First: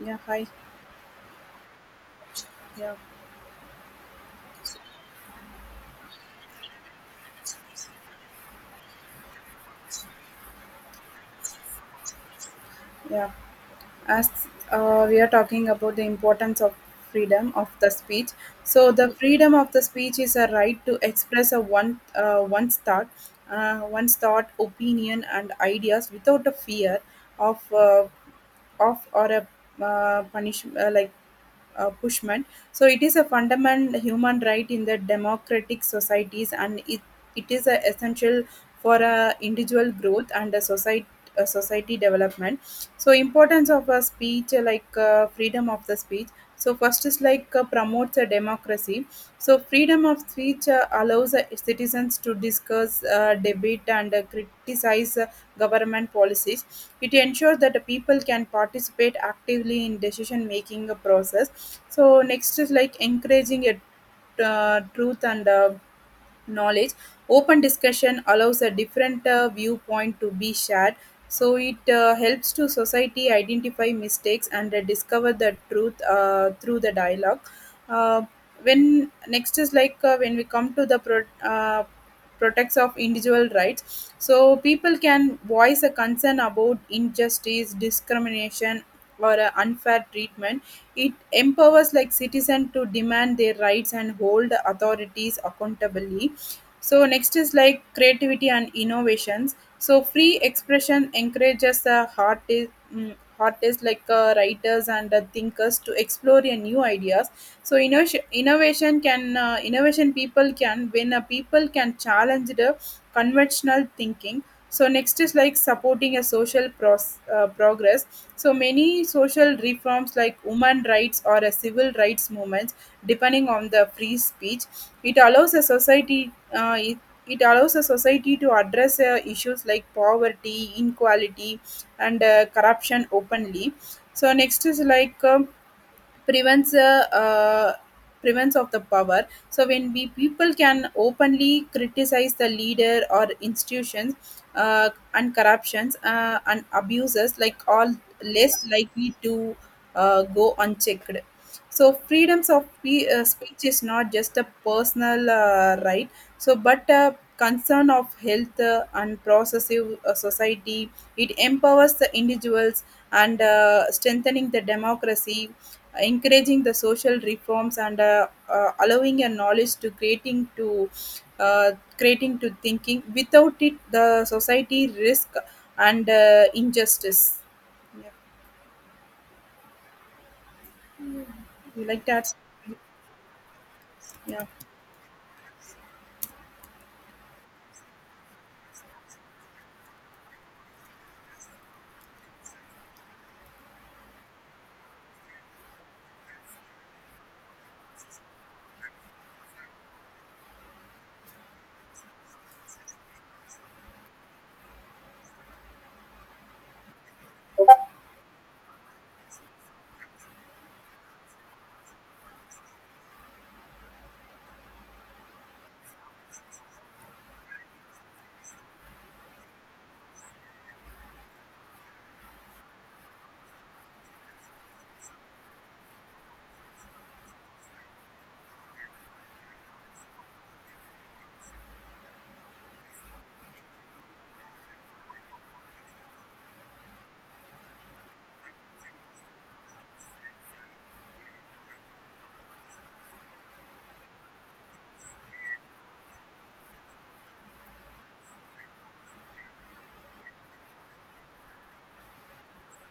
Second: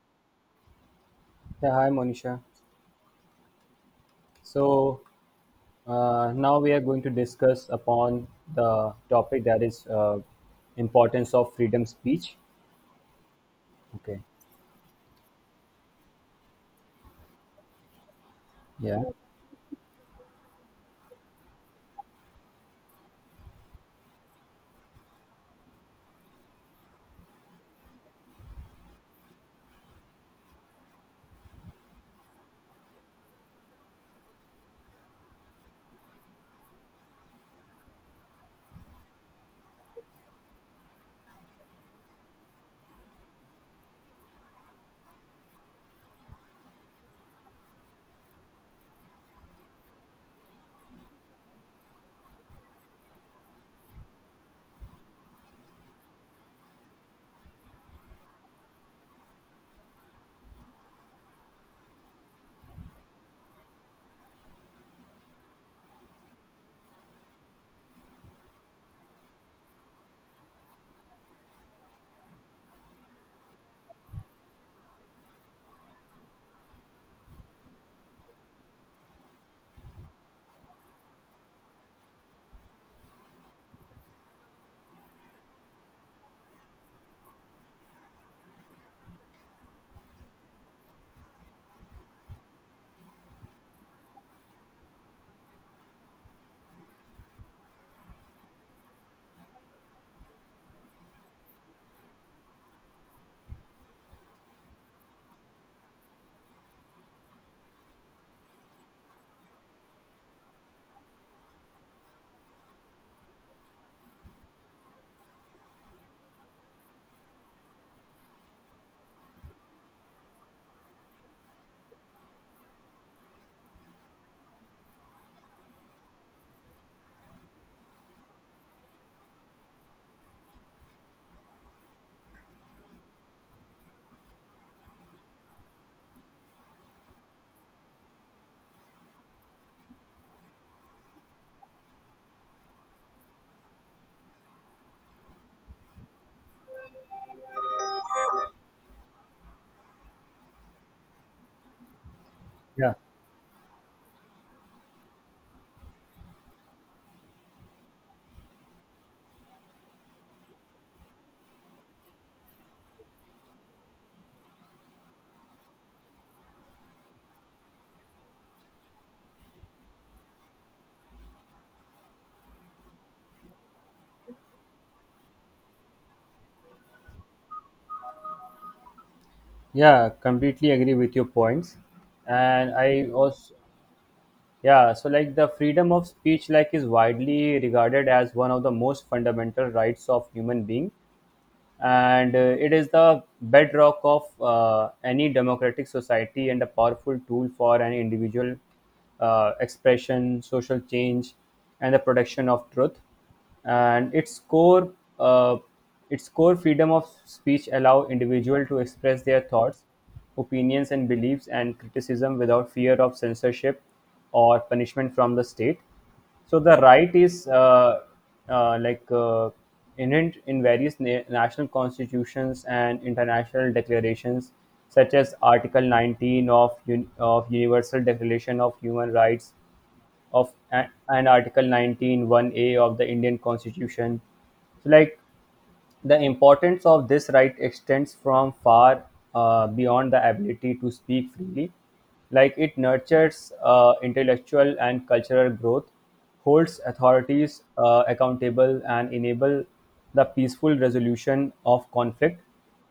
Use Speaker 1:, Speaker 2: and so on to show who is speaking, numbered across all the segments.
Speaker 1: Yeah, hi.
Speaker 2: Yeah, hi Monisha.
Speaker 1: Yeah,
Speaker 2: So now we are going to discuss upon the topic that is importance of freedom speech.
Speaker 1: yeah.
Speaker 2: Okay.
Speaker 1: As we are talking about the importance of freedom of the speech, so
Speaker 2: Yeah.
Speaker 1: the freedom of the speech is a right to express a one's thought, one's thought, opinion, and ideas without a fear of uh, of or a punishment, like Bushman. So it is a fundamental human right in the democratic societies, and it is a essential for individual growth and a society development. So importance of a speech like freedom of the speech. So first is like promotes a democracy. So freedom of speech allows citizens to discuss, debate, and criticize government policies. It ensures that the people can participate actively in decision making process. So next is like encouraging a truth and knowledge. Open discussion allows a different viewpoint to be shared, so it helps to society identify mistakes and discover the truth through the dialogue. Uh, when next is like when we come to the uh, protects of individual rights, so people can voice a concern about injustice discrimination or unfair treatment. It empowers like citizen to demand their rights and hold authorities accountably. So next is like creativity and innovations. So free expression encourages artists, mm, artists like writers and thinkers to explore new ideas. So innovation people can when people can challenge the conventional thinking. So next is like supporting a social progress. So many social reforms like women rights or a civil rights movements, depending on the free speech, it allows a society uh, it, it allows a society to address issues like poverty, inequality, and corruption openly. So next is like prevents uh, uh, prevents of the power. So when we people can openly criticize the leader or institutions and corruptions and abuses like all less likely to go unchecked. So freedoms of
Speaker 2: Yeah.
Speaker 1: pe- uh, speech is not just a personal right, so but a concern of health and processive society. It empowers the individuals and strengthening the democracy, encouraging the social reforms and allowing a knowledge to creating to uh, creating to thinking without it the society risk and injustice. Yeah.
Speaker 2: Yeah, completely agree with your points,
Speaker 1: You like that?
Speaker 2: and I also,
Speaker 1: Yeah,
Speaker 2: yeah. So, like, the freedom of speech like is widely regarded as one of the most fundamental rights of human being, and it is the bedrock of any democratic society and a powerful tool for an individual expression, social change, and the protection of truth. And its core, uh, its core, freedom of speech allow individual to express their thoughts, opinions, and beliefs and criticism without fear of censorship or punishment from the state. So the right is uh, like uh, inherent in various national constitutions and international declarations, such as Article 19 of Universal Declaration of Human Rights and Article 19 one a of the Indian Constitution. So, like, the importance of this right extends from far beyond the ability to speak freely. Like, it nurtures intellectual and cultural growth, holds authorities accountable, and enable the peaceful resolution of conflict.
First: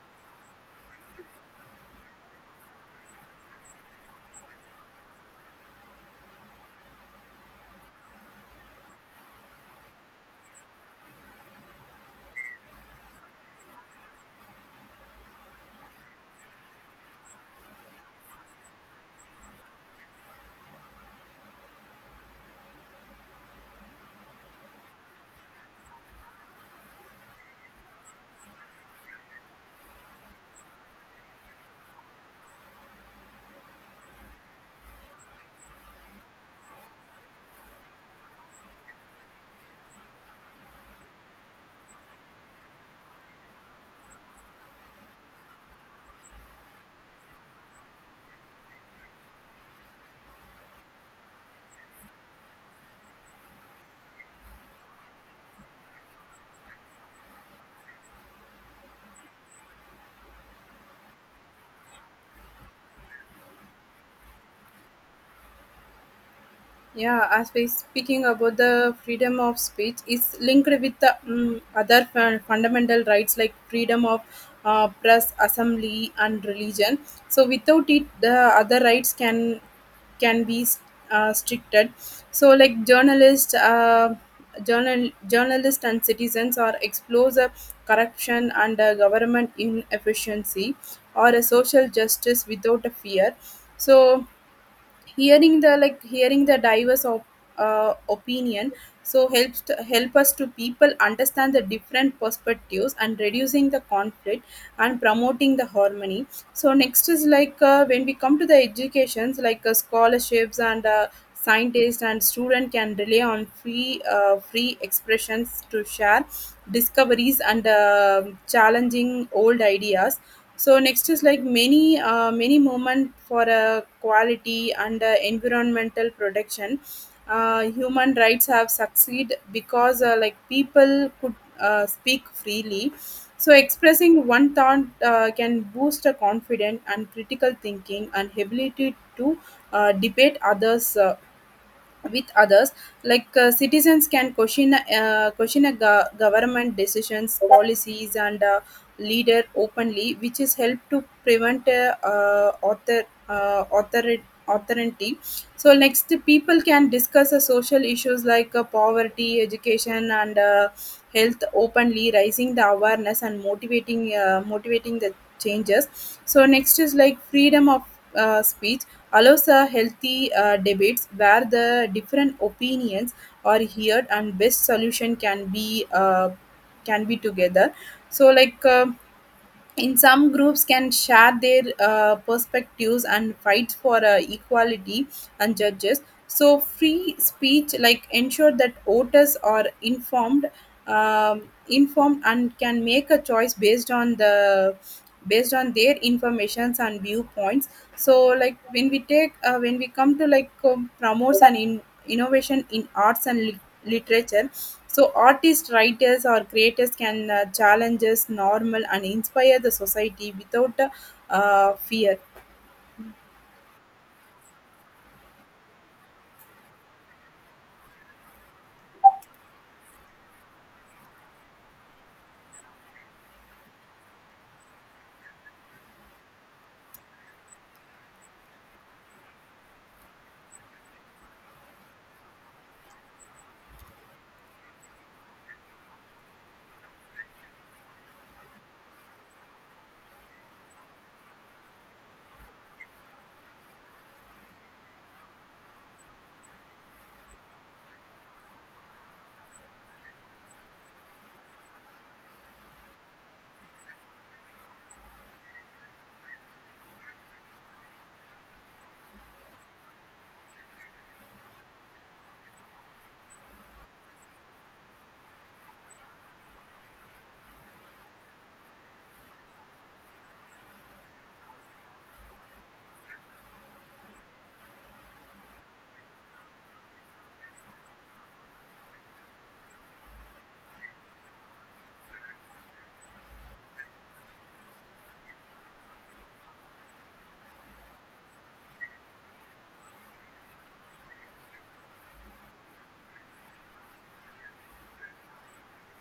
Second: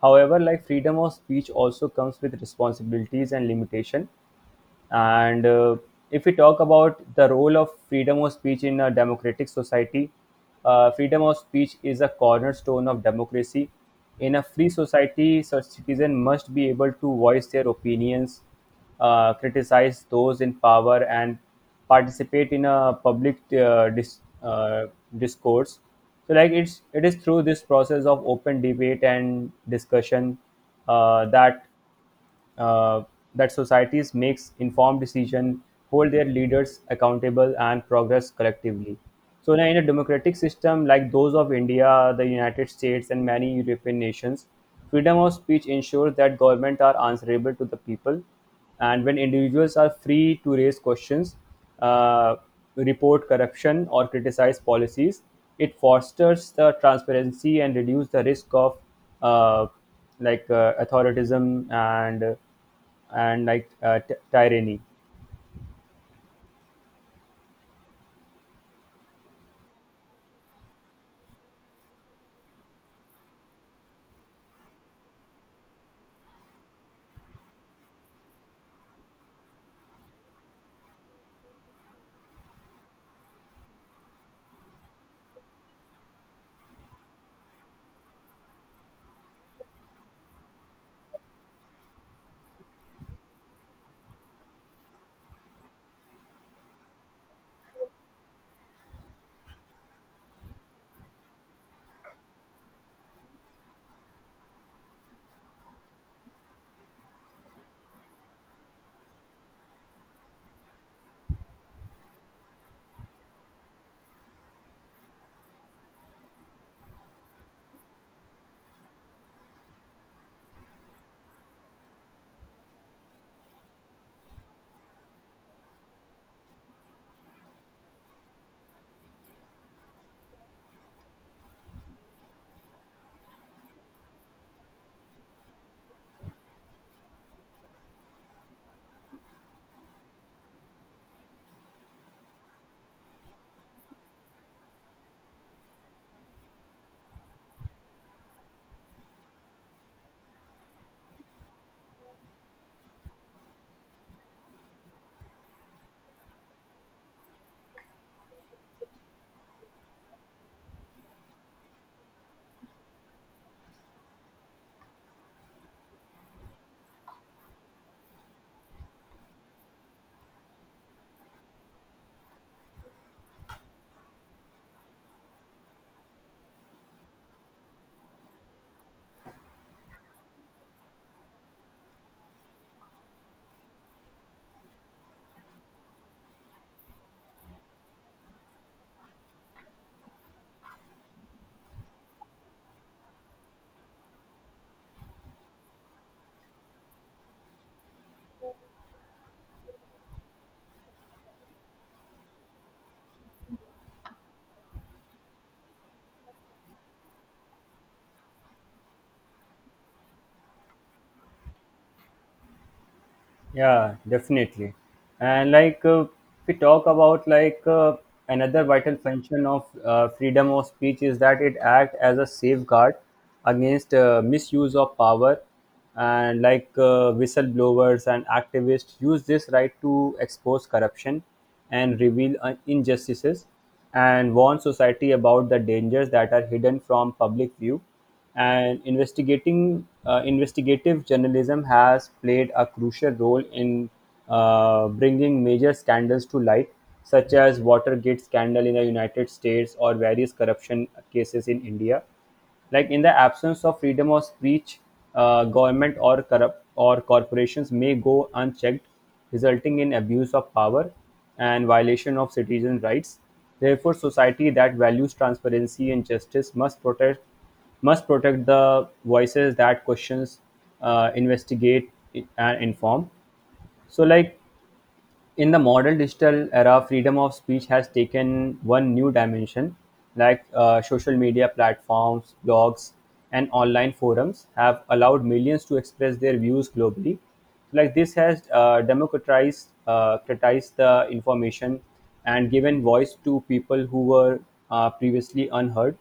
Speaker 2: However, like, freedom of speech also comes with responsibilities and limitation. And If we talk about the role of freedom of speech in a democratic society, freedom of speech is a cornerstone of democracy. In a free society, such citizens must be able to voice their opinions, criticize those in power, and participate in a public discourse. So, like, it is through this process of open debate and discussion uh, that uh, that societies makes informed decision, hold their leaders accountable, and progress collectively. So now, in a democratic system like those of India, the United States, and many European nations, freedom of speech ensures that government are answerable to the people, and when individuals are free to raise questions, uh, report corruption or criticize policies. It fosters the transparency and reduce the risk of uh, authoritism and tyranny.
Speaker 1: yeah. As we speaking about the freedom of speech is linked with the mm other fundamental rights like freedom of press assembly and religion. So without it the other rights can can be stricted. So like journalists, journalists and citizens are exposed to corruption and government inefficiency or a social justice without a fear. So hearing the like hearing the diverse of opinion so helps to help us to people understand the different perspectives and reducing the conflict and promoting the harmony. So next is like when we come to the educations like scholarships and scientists and student can rely on free expressions to share discoveries and challenging old ideas. So next is like many movement for quality and environmental protection human rights have succeed because like people could speak freely. So expressing one thought can boost a confident and critical thinking and ability to debate others with others. Like citizens can question a government decisions policies and leader openly, which is help to prevent uh, author authority. So next people can discuss social issues like poverty education and health openly, raising the awareness and motivating the changes. So next is like freedom of speech allows a healthy debates where the different opinions are heard and best solution can be together. So like in some groups can share their perspectives and fights for equality and judges. So free speech like ensure that voters are informed, um, informed and can make a choice based on the based on their informations and viewpoints. So like when we come to like promotes and innovation in arts and literature. So artists, writers, or creators can challenge us normal and inspire the society without fear.
Speaker 2: Yeah, definitely. And we talk about another vital function of freedom of speech is that it acts as a safeguard against misuse of power. And whistleblowers and activists use this right to expose corruption and reveal injustices and warn society about the dangers that are hidden from public view. And investigating investigative journalism has played a crucial role in bringing major scandals to light, such as Watergate scandal in the United States or various corruption cases in India. Like, in the absence of freedom of speech, government or corrupt or corporations may go unchecked, resulting in abuse of power and violation of citizen rights. Therefore, society that values transparency and justice must protect the voices that questions, investigate, and inform. So, like, in the modern digital era, freedom of speech has taken one new dimension, like social media platforms, blogs, and online forums have allowed millions to express their views globally. Like, this has democratized the information and given voice to people who were previously unheard.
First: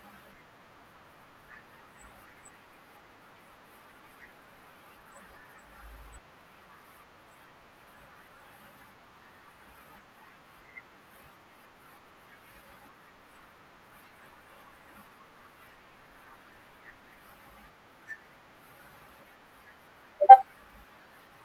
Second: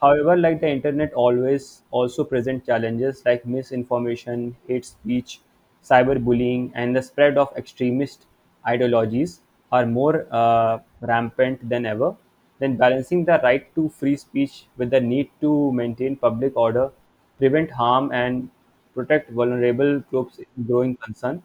Speaker 2: However, like, the internet always also present challenges like misinformation, hate speech, cyberbullying, and the spread of extremist ideologies are more rampant than ever. Then balancing the right to free speech with the need to maintain public order, prevent harm, and protect vulnerable groups is a growing concern.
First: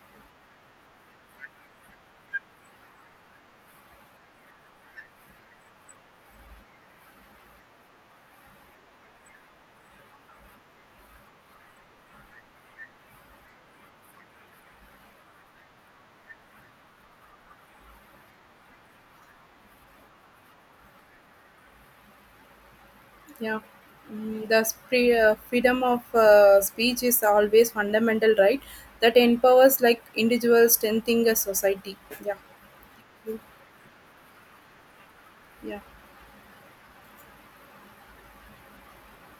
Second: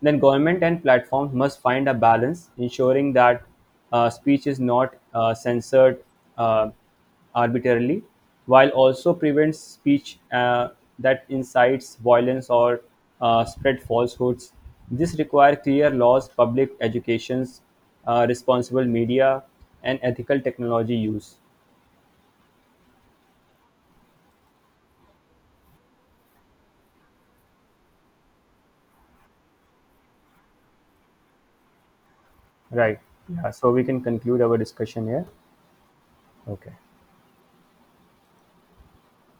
Speaker 2: Then government and platforms must find a balance, ensuring that speech is not censored uh, arbitrarily, while also prevents speech that incites violence or spread falsehoods. This requires clear laws, public educations, responsible media, and ethical technology use.
Speaker 1: Yeah, mm, the freedom of speech is always fundamental right that empowers like individuals, strengthening a society. Yeah,
Speaker 2: Right. Yeah. So we can conclude our discussion here.
Speaker 1: yeah.
Speaker 2: Okay.